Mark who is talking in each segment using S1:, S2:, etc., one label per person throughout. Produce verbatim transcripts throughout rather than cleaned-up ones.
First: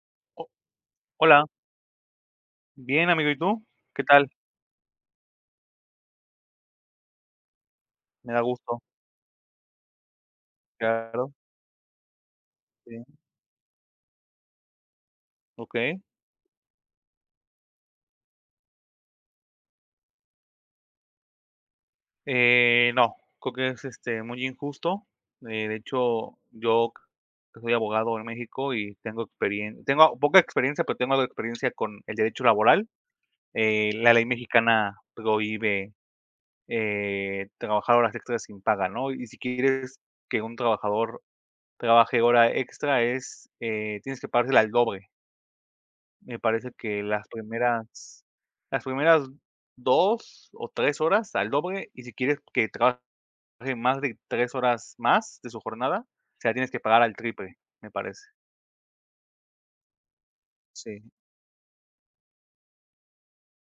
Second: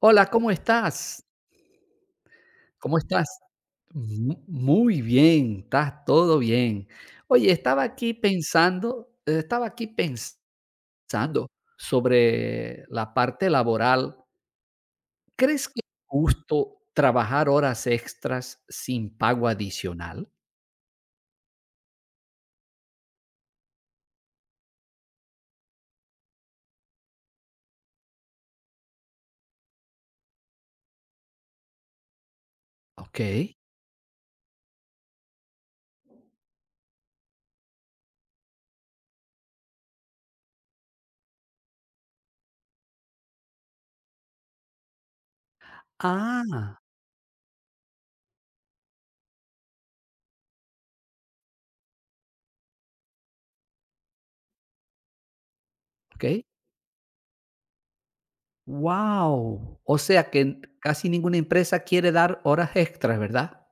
S1: Hola,
S2: Ho
S1: ¿cómo estás?
S2: Hola,
S1: ¿Cómo
S2: bien,
S1: estás?
S2: amigo, ¿y tú? ¿Qué tal?
S1: Mu- Muy bien, estás todo bien. Oye, estaba aquí
S2: Me da gusto,
S1: pensando, eh, estaba aquí pensando
S2: claro,
S1: sobre
S2: sí,
S1: la parte laboral. ¿Crees que es
S2: okey.
S1: justo trabajar horas extras sin pago adicional?
S2: Eh, no, creo que es, este, muy injusto. Eh, de hecho, yo, que soy abogado en México y tengo experiencia, tengo poca experiencia, pero tengo algo de experiencia con el derecho laboral.
S1: Ok.
S2: Eh, la ley mexicana prohíbe, eh, trabajar horas extras sin paga, ¿no? Y si quieres que un trabajador trabaje hora extra es, eh, tienes que pagársela al doble. Me parece
S1: Ah,
S2: que las primeras las primeras dos o tres horas al doble, y si quieres que trabaje más de tres horas más de su jornada,
S1: ok.
S2: se la tienes que pagar al triple, me parece.
S1: Wow. O sea que n-
S2: Sí.
S1: casi ninguna empresa quiere dar horas extras, ¿verdad?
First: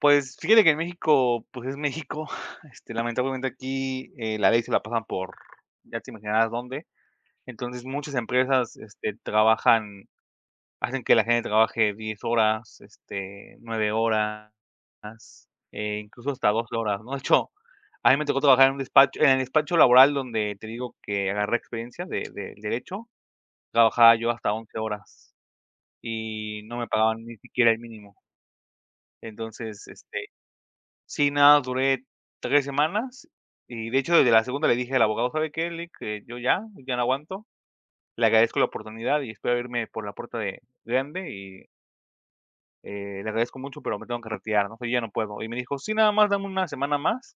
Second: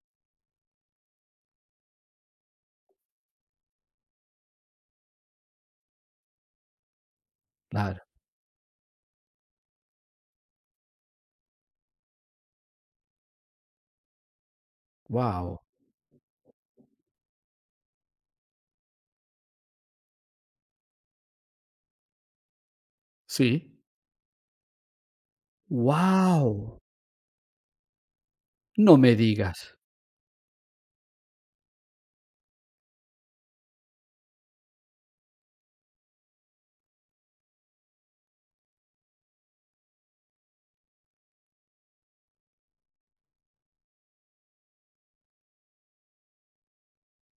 S2: Pues, fíjate que en México, pues, es México, este, lamentablemente aquí, eh, la ley se la pasan por ya te imaginarás dónde. Entonces,
S1: Claro.
S2: muchas empresas, este, trabajan hacen que la gente trabaje diez horas, este, nueve horas,
S1: Wow.
S2: eh, incluso hasta doce horas, ¿no? De hecho, a mí me tocó trabajar en un despacho en el despacho laboral, donde te digo que agarré experiencia de de derecho.
S1: Sí.
S2: Trabajaba yo hasta once horas y no
S1: Wow.
S2: me pagaban ni siquiera el mínimo.
S1: No me digas.
S2: Entonces, este, sí, nada, duré tres semanas y, de hecho, desde la segunda le dije al abogado: "¿Sabe qué, Lic? Eh, yo ya, ya no aguanto. Le agradezco la oportunidad y espero irme por la puerta de grande y Eh, le agradezco mucho, pero me tengo que retirar, ¿no? Yo ya no puedo". Y me dijo: "Sí, nada más dame una semana más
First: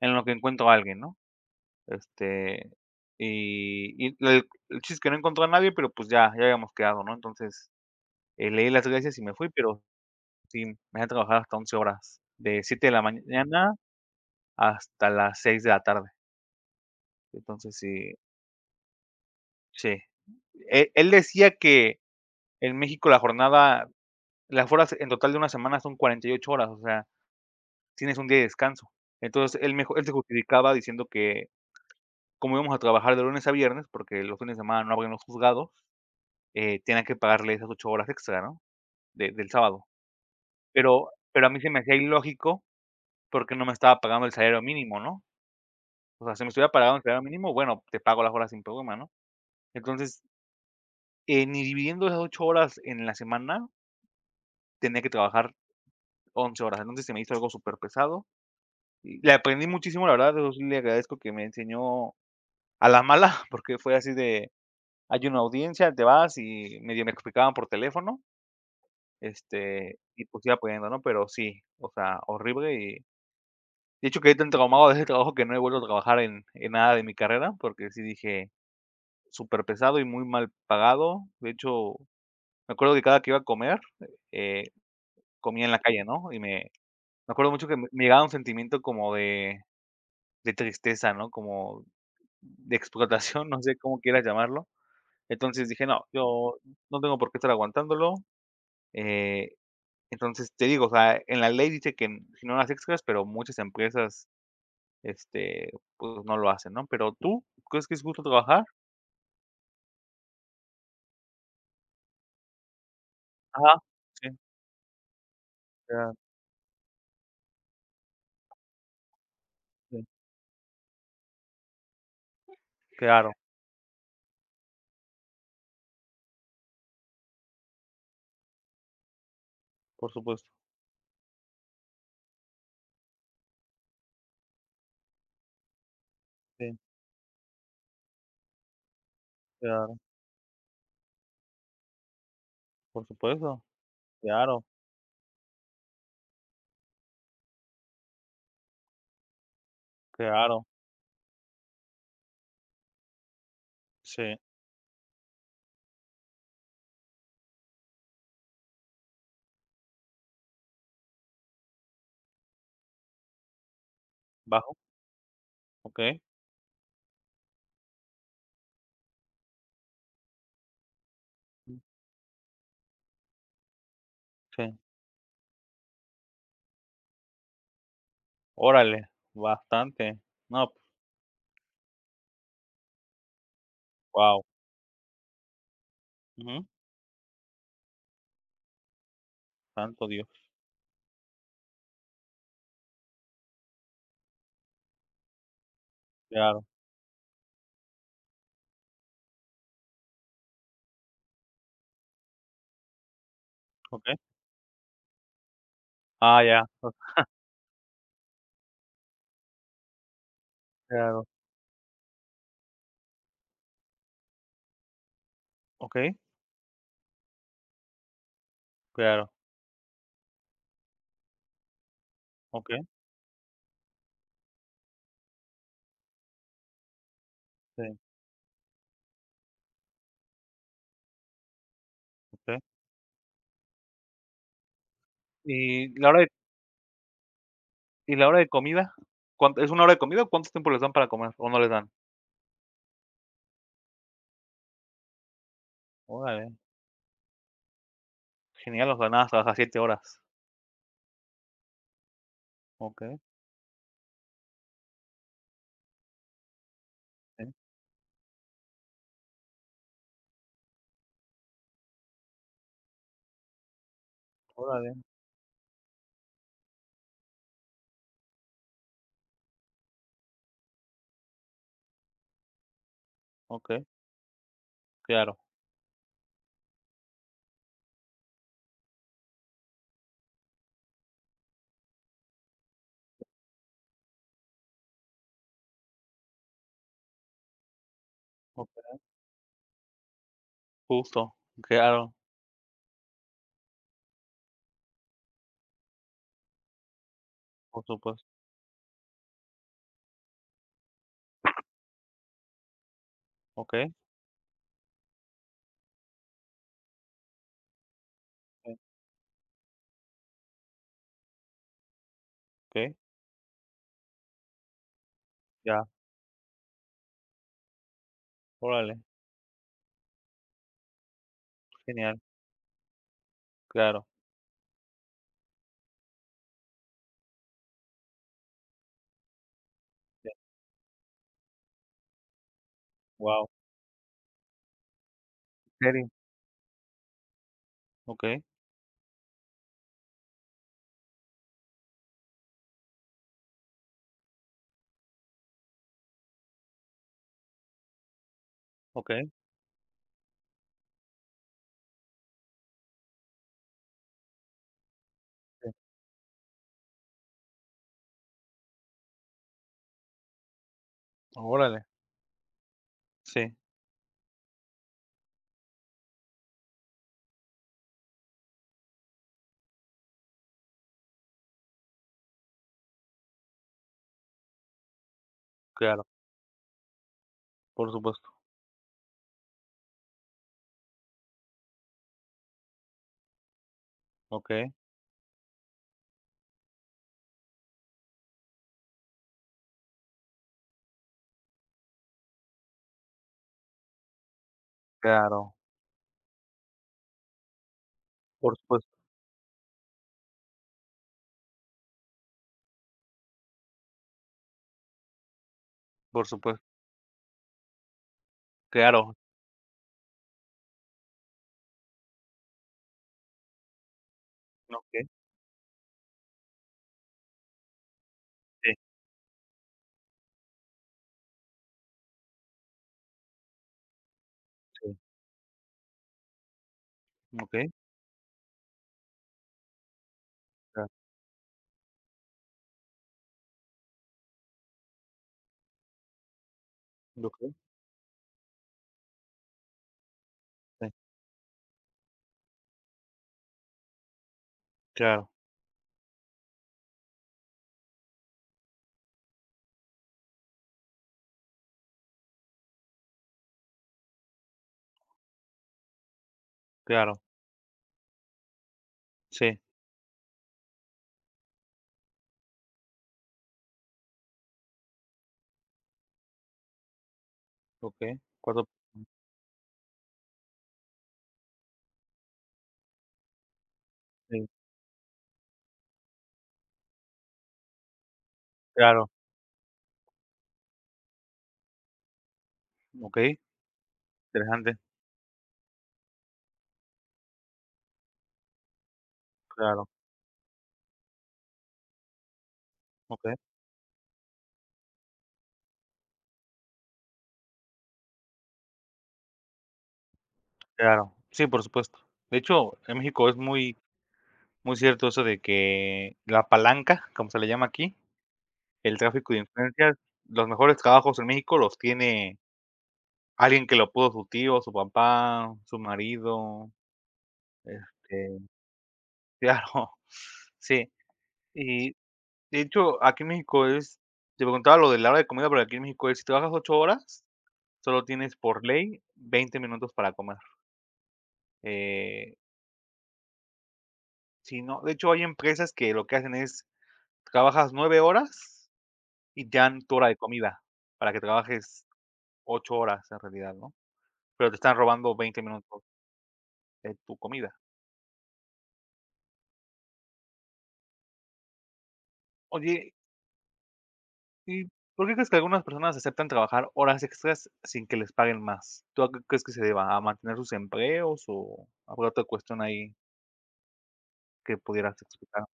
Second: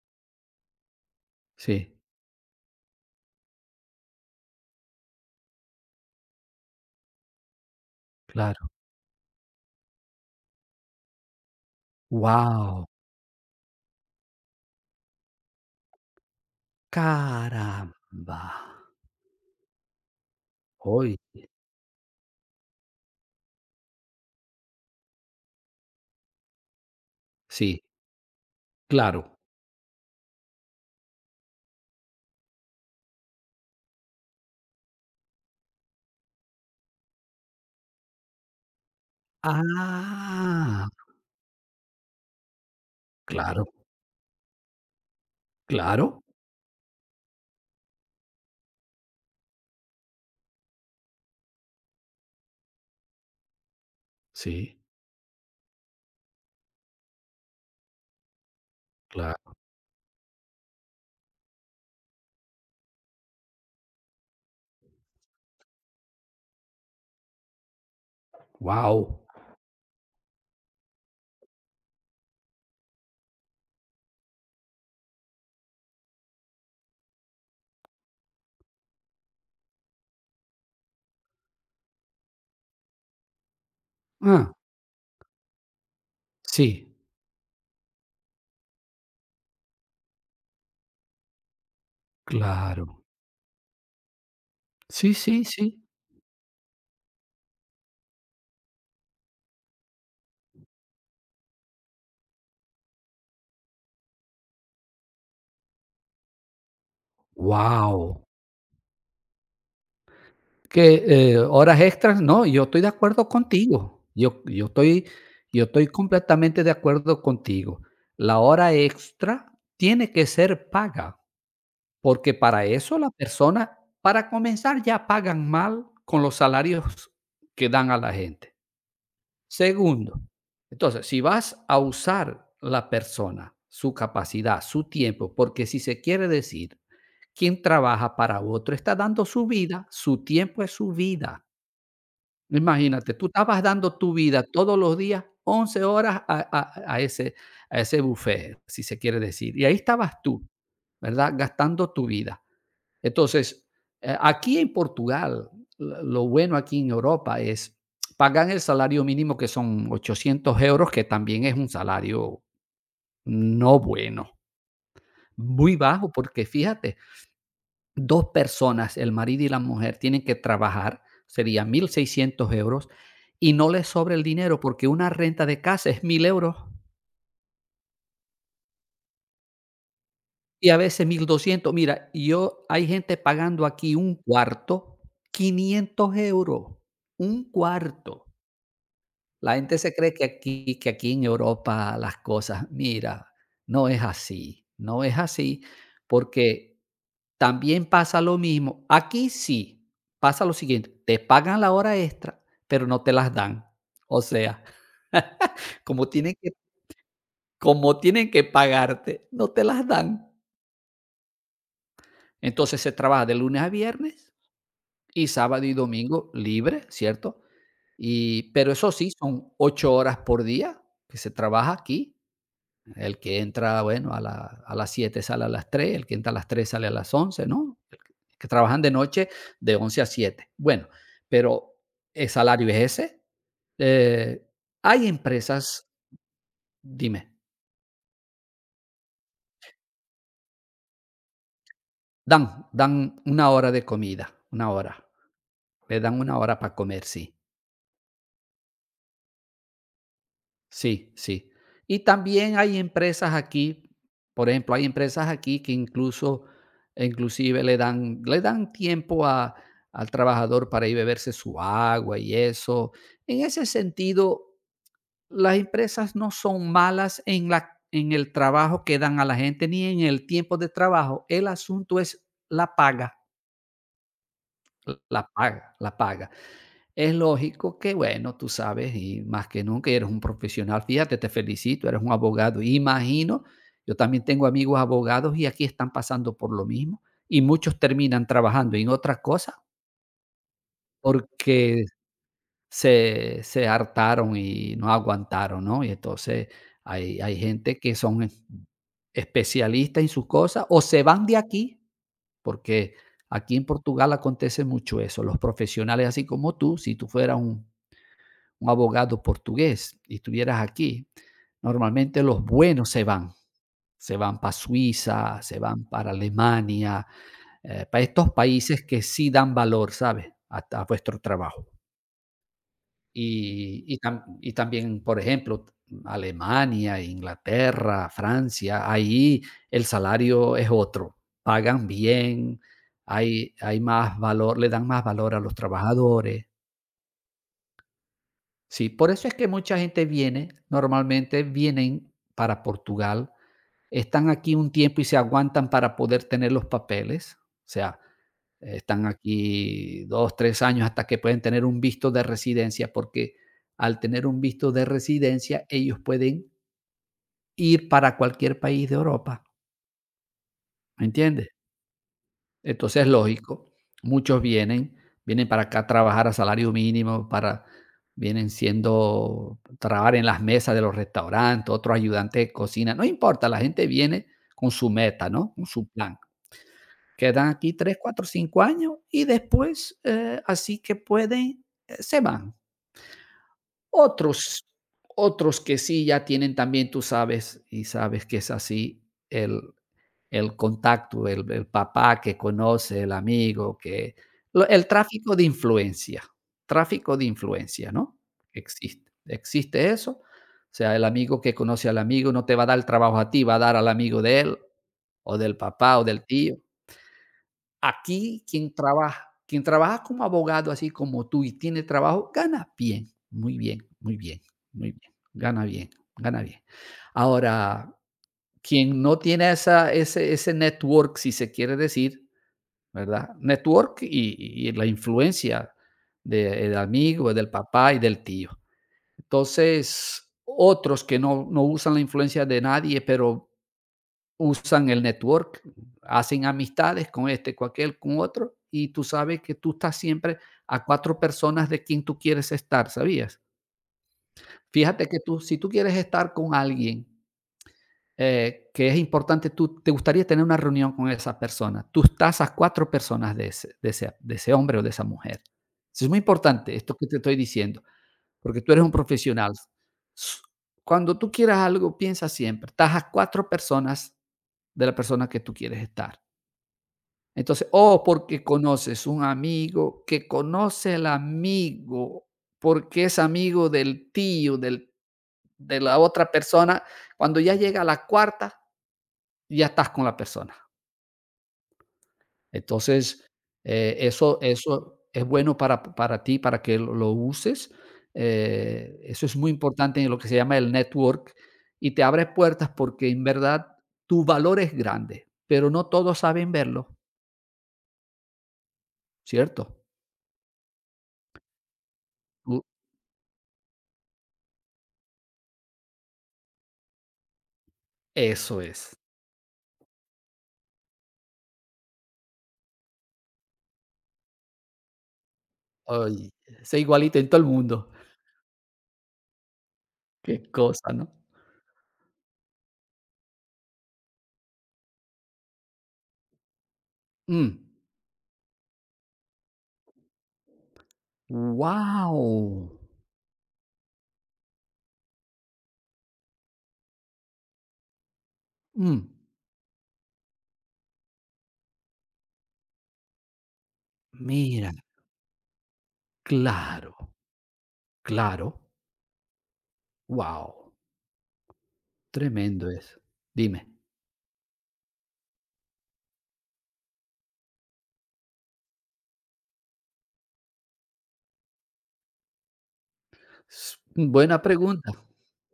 S2: en lo que encuentro a alguien, ¿no?".
S1: Sí,
S2: Este, y, y el, el chiste es que no encontró a nadie, pero pues ya, ya habíamos quedado, ¿no? Entonces, eh, le
S1: claro.
S2: las gracias y me fui, pero sí, me dejé trabajar hasta once horas, de siete
S1: Wow,
S2: de la mañana hasta las seis de la tarde. Entonces, sí,
S1: caramba.
S2: sí. Él, él
S1: Hoy,
S2: decía que en México la jornada, las horas en total de una semana, son cuarenta y ocho horas, o sea,
S1: sí,
S2: tienes un día de descanso.
S1: claro.
S2: Entonces, él mejo él se justificaba diciendo que, como íbamos a trabajar de lunes a viernes, porque los fines de semana no abren los juzgados, eh, tenía que pagarle esas ocho horas extra, ¿no? De del sábado.
S1: Ah,
S2: Pero pero a mí se me hacía ilógico, porque no
S1: claro,
S2: me estaba pagando el salario mínimo, ¿no?
S1: claro.
S2: O sea, si me estuviera pagando el salario mínimo, bueno, te pago las horas sin problema, ¿no? Entonces, eh, ni dividiendo esas ocho horas en la semana,
S1: Sí,
S2: tenía que trabajar once horas. Entonces, se me hizo algo súper pesado. Y le
S1: claro.
S2: aprendí muchísimo, la verdad, eso sí le agradezco, que me enseñó a la mala, porque fue así de: hay una audiencia, te vas, y medio me explicaban por teléfono,
S1: Wow,
S2: este, y pues iba aprendiendo, ¿no? Pero sí, o sea, horrible. Y de hecho, quedé tan traumado de ese trabajo que no he vuelto a trabajar en en nada de mi carrera, porque sí, dije, súper pesado y muy mal pagado. De hecho, me acuerdo que cada que iba a comer,
S1: ah,
S2: eh, comía en la calle, ¿no? Y me
S1: sí,
S2: me acuerdo mucho que me me llegaba un sentimiento como de de tristeza, ¿no? Como de
S1: claro.
S2: explotación, no sé cómo quieras llamarlo.
S1: Sí, sí,
S2: Entonces
S1: sí.
S2: dije: "No, yo no tengo por qué estar aguantándolo". Eh Entonces, te digo, o sea, en la ley dice que, n si no las extras, pero muchas empresas, este, pues, no lo hacen, ¿no? Pero tú, ¿crees que es justo
S1: Wow,
S2: trabajar?
S1: que, eh, horas extras, no, yo estoy de acuerdo
S2: Ajá,
S1: contigo.
S2: sí,
S1: Yo yo estoy yo estoy
S2: claro,
S1: completamente de acuerdo contigo. La hora extra
S2: sí,
S1: tiene que ser paga. Porque para eso la
S2: claro,
S1: persona para comenzar, ya pagan mal con los salarios que dan a la gente.
S2: por
S1: Segundo,
S2: supuesto,
S1: entonces, si vas a usar la persona, su capacidad, su tiempo, porque si se quiere
S2: sí,
S1: decir, quien trabaja para otro está dando su vida,
S2: claro,
S1: su tiempo es su vida.
S2: por
S1: Imagínate, tú estabas
S2: supuesto,
S1: dando tu vida
S2: claro,
S1: todos los días, once horas a a a ese a ese buffet, si se quiere decir. Y ahí estabas tú,
S2: claro,
S1: ¿verdad? Gastando tu vida. Entonces, eh,
S2: sí,
S1: aquí en Portugal, lo bueno aquí en Europa es, pagan el salario mínimo que son ochocientos euros, que también es un salario no bueno,
S2: bajo,
S1: muy
S2: ¿ok?
S1: bajo, porque fíjate, dos personas, el marido y la mujer, tienen que trabajar, sería
S2: Mm,
S1: mil seiscientos euros, y no les sobra el dinero
S2: sí,
S1: porque una renta de casa es mil euros
S2: órale, bastante, no,
S1: y a
S2: pues,
S1: veces mil doscientos. Mira, yo, hay gente pagando aquí un
S2: guau,
S1: cuarto, quinientos
S2: ujú,
S1: euros, un cuarto. La gente se
S2: santo
S1: cree que
S2: Dios,
S1: aquí que aquí en Europa las cosas, mira, no es así, no es así,
S2: claro,
S1: porque también pasa lo mismo. Aquí sí, pasa lo siguiente, te pagan la hora extra, pero no te las dan.
S2: ¿ok?
S1: O sea, como tienen
S2: Ah,
S1: que
S2: ya, pues,
S1: como tienen que pagarte, no te las dan.
S2: claro,
S1: Entonces, se trabaja de lunes a viernes y sábado y
S2: ¿ok?
S1: domingo libre, ¿cierto? Y pero eso sí,
S2: Claro,
S1: son ocho horas por día que se trabaja aquí.
S2: ¿ok?
S1: El que entra, bueno, a, la- a las siete sale a las tres, el que entra a las tres sale a las once, ¿no?
S2: Sí,
S1: El que que trabajan de noche de once a siete. Bueno, pero el
S2: okey,
S1: salario es ese. Eh, hay empresas,
S2: y la hora
S1: dime,
S2: ¿y la hora de comida? ¿Cuánto es una hora de comida, o cuánto tiempo les dan para comer, o no les dan?
S1: dan, dan una hora de comida, una hora. Le dan una
S2: Órale,
S1: hora para comer, sí.
S2: genial, o sea, nada, trabajas siete horas.
S1: Sí, sí. Y también hay
S2: Okey,
S1: empresas aquí, por ejemplo, hay empresas aquí que incluso
S2: sí,
S1: inclusive le dan le dan tiempo a al trabajador para ir a beberse su agua y eso. En ese sentido,
S2: órale,
S1: las empresas no son malas en la en el trabajo que dan a la gente, ni en el tiempo de trabajo. El asunto es la paga,
S2: okey,
S1: la
S2: claro,
S1: paga, la paga. Es lógico que, bueno, tú sabes, y más que nunca, y eres un profesional. Fíjate, te felicito, eres un abogado. Imagino, yo también tengo amigos abogados y aquí están pasando por lo mismo. Y muchos terminan trabajando en
S2: okey,
S1: otras cosas
S2: justo,
S1: porque
S2: claro,
S1: se, se hartaron y no aguantaron, ¿no? Y entonces hay, hay gente
S2: por
S1: que son
S2: supuesto,
S1: es- especialistas en sus cosas o se van de aquí, porque aquí en
S2: okey,
S1: Portugal acontece mucho eso. Los profesionales así como tú, si tú fueras un un abogado portugués y estuvieras aquí, normalmente los buenos
S2: okey,
S1: se van. Se van para Suiza, se van
S2: ya,
S1: para Alemania, eh, para estos países
S2: órale,
S1: que sí dan valor, ¿sabes? A, a vuestro trabajo.
S2: genial,
S1: Y, y,
S2: claro,
S1: tam- y también, por ejemplo, Alemania, Inglaterra, Francia, ahí el
S2: wow,
S1: salario es otro. Pagan bien,
S2: guau,
S1: hay, hay más valor, le dan más valor a los
S2: ¿en serio?
S1: trabajadores.
S2: Okey,
S1: Sí, por eso es que mucha gente viene, normalmente vienen para Portugal, están aquí un tiempo y se aguantan para poder tener los papeles, o sea, eh, están
S2: okey,
S1: aquí dos, tres años hasta que pueden tener un visto de residencia, porque al tener un visto de residencia,
S2: sí,
S1: ellos pueden ir para cualquier país de Europa, ¿me entiendes?
S2: órale,
S1: Entonces, es
S2: sí,
S1: lógico, muchos vienen, vienen para acá a trabajar a salario mínimo, para vienen siendo trabajar en las mesas de los restaurantes, otros ayudantes de cocina, no importa, la gente viene con su meta, ¿no? Con su
S2: claro,
S1: plan. Quedan aquí
S2: por
S1: tres, cuatro,
S2: supuesto,
S1: cinco años y después, eh, así que pueden, eh, se van. Otros,
S2: okey,
S1: otros que sí ya tienen también, tú sabes, y sabes que es así el el contacto, el el papá que conoce, el amigo que lo el tráfico de
S2: claro,
S1: influencia, tráfico de influencia, ¿no?
S2: por supuesto,
S1: Existe, existe eso. O sea, el amigo que conoce al amigo no te va a dar el trabajo a ti, va a dar al amigo de él, o del papá, o del
S2: por
S1: tío.
S2: supuesto,
S1: Aquí quien
S2: claro,
S1: trabaja quien trabaja como abogado, así como tú, y tiene trabajo, gana bien, muy bien, muy bien, muy
S2: okey,
S1: bien, gana bien, gana bien. Ahora
S2: sí,
S1: quien no tiene esa, ese, ese network, si se quiere decir, ¿verdad? Network y, y la
S2: sí,
S1: influencia de- del amigo, del
S2: okey,
S1: papá y del tío. Entonces,
S2: claro,
S1: otros que no, no usan la influencia de nadie, pero usan el network, hacen amistades con
S2: okey,
S1: este, con aquel, con otro, y tú sabes que tú estás siempre a
S2: sí,
S1: cuatro personas de quien tú quieres estar, ¿sabías? Fíjate que
S2: claro,
S1: tú, si tú quieres estar con alguien eh, que es importante, tú te gustaría tener una reunión con esa persona. Tú estás a cuatro personas de ese, de ese, de ese hombre o de esa mujer. Eso es muy importante, esto que te
S2: claro,
S1: estoy diciendo, porque tú eres un profesional.
S2: sí.
S1: S- Cuando tú quieras algo, piensa siempre, estás a cuatro personas de la persona que tú quieres estar. Entonces, o
S2: Okey,
S1: porque
S2: cuatro.
S1: conoces un amigo que conoce al amigo, porque es amigo del
S2: Sí,
S1: tío, del, de la otra persona, cuando ya llega a la cuarta,
S2: claro,
S1: ya estás con la persona. Entonces,
S2: okey,
S1: eh, eso,
S2: interesante,
S1: eso es bueno para, para ti, para que lo, lo uses. Eh, eso es muy
S2: claro,
S1: importante en lo que se llama el network y te abre puertas porque en
S2: okey,
S1: verdad tu valor es grande, pero no todos saben verlo, ¿cierto?
S2: claro. Sí, por supuesto. De
S1: Tú-
S2: hecho, en México es muy muy cierto eso de que la palanca, como se le llama aquí,
S1: Eso es.
S2: el tráfico de influencias, los mejores trabajos en México los tiene alguien que lo pudo, su tío, su papá, su
S1: Ay,
S2: marido,
S1: es igualito en todo el mundo.
S2: este, claro,
S1: Qué
S2: sí.
S1: cosa, ¿no?
S2: Y de hecho, aquí en México es te preguntaba lo de la hora de comida, pero aquí en México es, si trabajas ocho horas, solo tienes por ley veinte minutos para comer. Eh,
S1: wow.
S2: si no, de hecho, hay empresas que lo que hacen es, trabajas nueve horas y te dan tu hora de comida, para que trabajes ocho horas en realidad, ¿no? Pero te
S1: mira,
S2: están robando veinte minutos de
S1: claro,
S2: tu comida.
S1: claro. Wow. Tremendo
S2: Oye,
S1: eso. Dime.
S2: ¿y por qué crees que algunas personas aceptan trabajar horas extras sin que les paguen más? ¿Tú a qué crees que se deba? ¿A mantener sus empleos, o habrá otra cuestión ahí
S1: S Buena
S2: que
S1: pregunta.
S2: pudieras explicar?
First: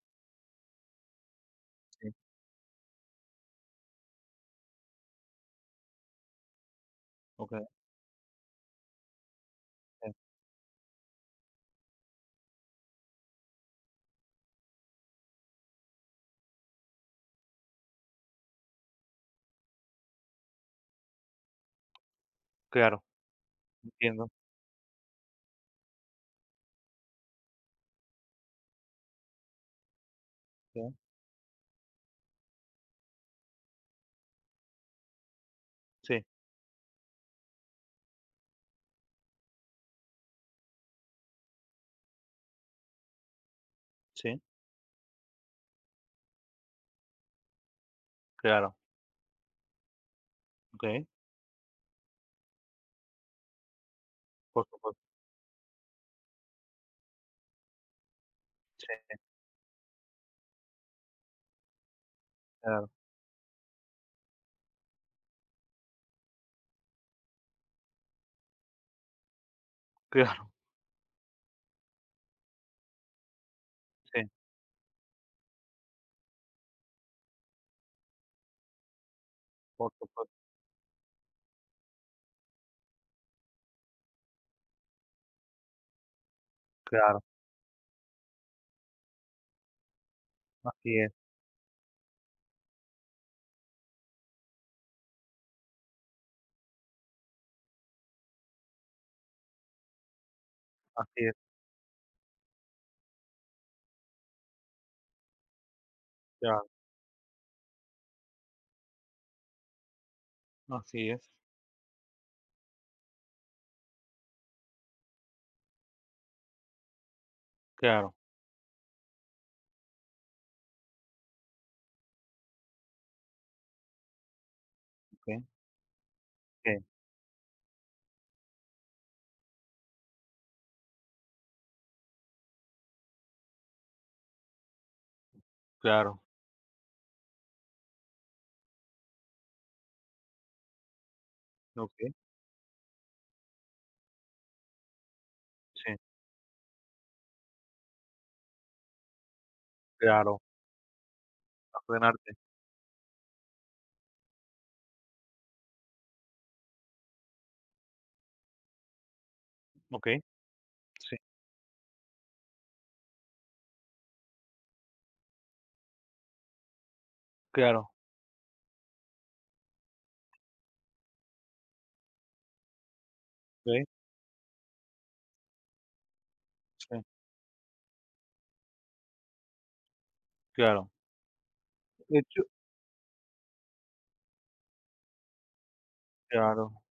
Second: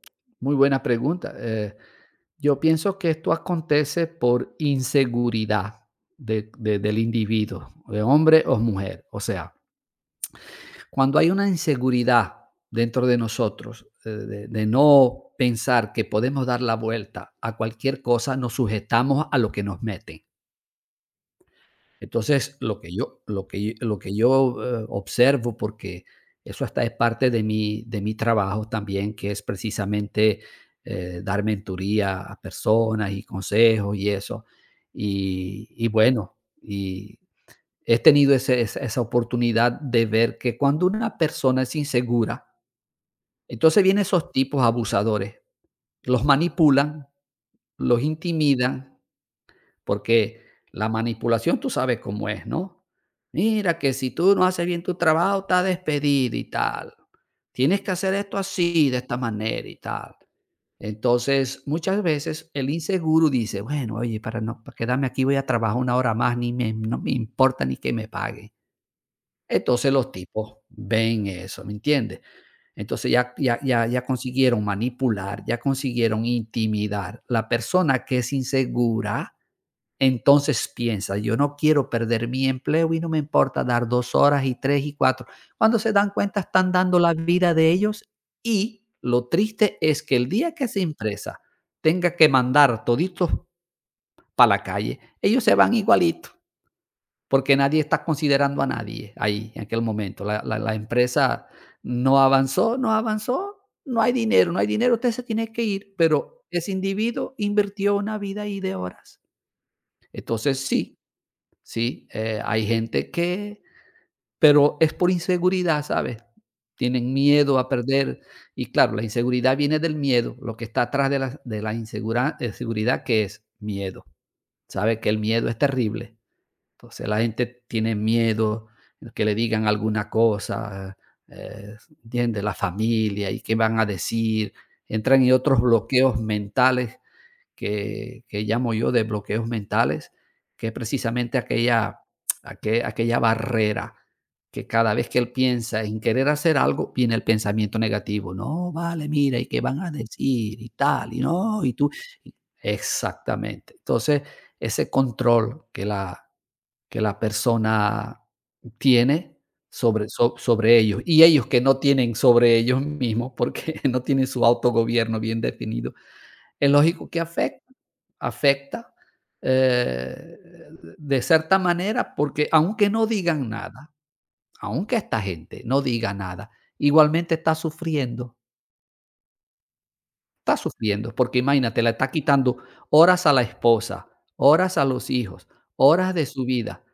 S1: Muy buena pregunta. Eh,
S2: Sí,
S1: yo pienso que esto acontece por inseguridad de de del
S2: okey,
S1: individuo, de hombre o mujer. O sea,
S2: sí,
S1: cuando hay una inseguridad dentro de nosotros, eh, de de no pensar que podemos dar la vuelta a cualquier cosa, nos sujetamos a lo que nos meten. Entonces, lo que
S2: claro,
S1: yo lo que yo- lo que
S2: entiendo,
S1: yo, eh, observo, porque eso hasta es parte de mi de mi trabajo también, que es precisamente,
S2: sí,
S1: eh, dar mentoría a personas y consejos y eso. Y y
S2: sí,
S1: bueno, y he tenido ese esa esa oportunidad de ver que cuando una persona es insegura, entonces vienen esos
S2: sí,
S1: tipos abusadores, los manipulan, los
S2: claro.
S1: intimidan porque la
S2: Okey,
S1: manipulación tú sabes cómo es, ¿no? Mira que si tú no haces
S2: por
S1: bien tu
S2: supuesto.
S1: trabajo, estás despedido y tal. Tienes que hacer esto así, de
S2: Sí,
S1: esta manera y tal. Entonces, muchas veces el
S2: claro,
S1: inseguro dice, bueno, oye, para no para quedarme aquí voy a trabajar una hora más, ni me, no me importa ni que me paguen. Entonces los
S2: claro,
S1: tipos ven eso, ¿me entiendes? Entonces ya ya ya ya
S2: sí,
S1: consiguieron manipular, ya consiguieron intimidar. La persona que es insegura,
S2: por supuesto,
S1: entonces piensa: "Yo no quiero perder mi empleo y no me importa dar dos horas y tres y cuatro. Cuando se dan cuenta, están dando la
S2: claro,
S1: vida de ellos y lo triste es que el día que esa
S2: así es,
S1: empresa tenga que mandar toditos para la calle, ellos se van igualito porque nadie está considerando a nadie ahí en aquel momento. La, la- la
S2: así es,
S1: empresa no avanzó, no avanzó, no hay dinero, no hay dinero, usted se tiene que ir, pero
S2: claro,
S1: ese individuo invirtió una vida ahí de horas. Entonces sí,
S2: así es,
S1: sí, eh, hay gente que, pero es por inseguridad, ¿sabes? Tienen miedo a
S2: claro,
S1: perder y claro, la inseguridad viene del miedo, lo que está atrás de la, de la insegura- eh, seguridad que es miedo. Sabe que el
S2: okey,
S1: miedo es terrible,
S2: sí,
S1: entonces la gente tiene miedo de que le digan alguna cosa, eh, ¿entiendes? La familia y qué van a decir. Entran en otros bloqueos
S2: claro,
S1: mentales que, que llamo yo de bloqueos mentales, que es precisamente aquella,
S2: okey,
S1: aque- aquella barrera que cada vez que él piensa
S2: sí,
S1: en querer hacer algo, viene el pensamiento negativo. No, vale, mira, ¿y qué van a
S2: claro,
S1: decir? Y tal, y no, y tú.
S2: ordenarte,
S1: Exactamente. Entonces, ese control que la, que la persona tiene sobre
S2: okey,
S1: so sobre ellos,
S2: sí,
S1: y ellos que no tienen sobre ellos mismos, porque no tienen su autogobierno bien definido. Es lógico que afecta,
S2: claro,
S1: afecta, eh, de cierta manera, porque aunque no digan
S2: okey,
S1: nada, aunque esta gente no diga nada,
S2: sí,
S1: igualmente está sufriendo, está
S2: claro,
S1: sufriendo, porque imagínate, le está
S2: de hecho,
S1: quitando horas a la esposa, horas a los hijos, horas de su
S2: claro,
S1: vida.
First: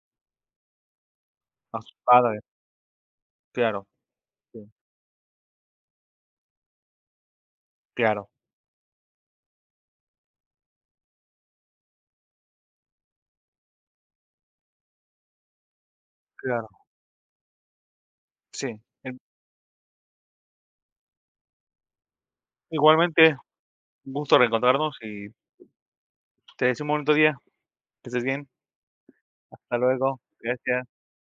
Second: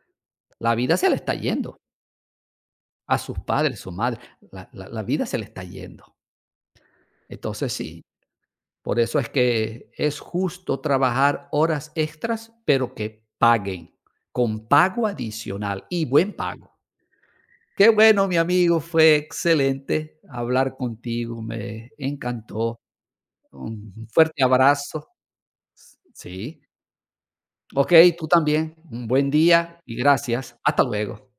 S1: La vida se le está yendo.
S2: a sus padres,
S1: A sus padres,
S2: claro,
S1: su madre, la
S2: sí,
S1: la la vida se le está yendo. Entonces sí,
S2: claro,
S1: por eso es que es justo trabajar horas extras, pero que paguen, con pago adicional y buen
S2: claro,
S1: pago. Qué bueno, mi
S2: sí,
S1: amigo, fue
S2: em,
S1: excelente hablar contigo, me encantó.
S2: igualmente,
S1: Un
S2: un gusto
S1: fuerte
S2: reencontrarnos,
S1: abrazo.
S2: y
S1: Sí.
S2: te deseo un bonito día, que
S1: Okey,
S2: estés
S1: tú
S2: bien,
S1: también. Un buen
S2: hasta
S1: día y
S2: luego,
S1: gracias. Hasta
S2: gracias.
S1: luego.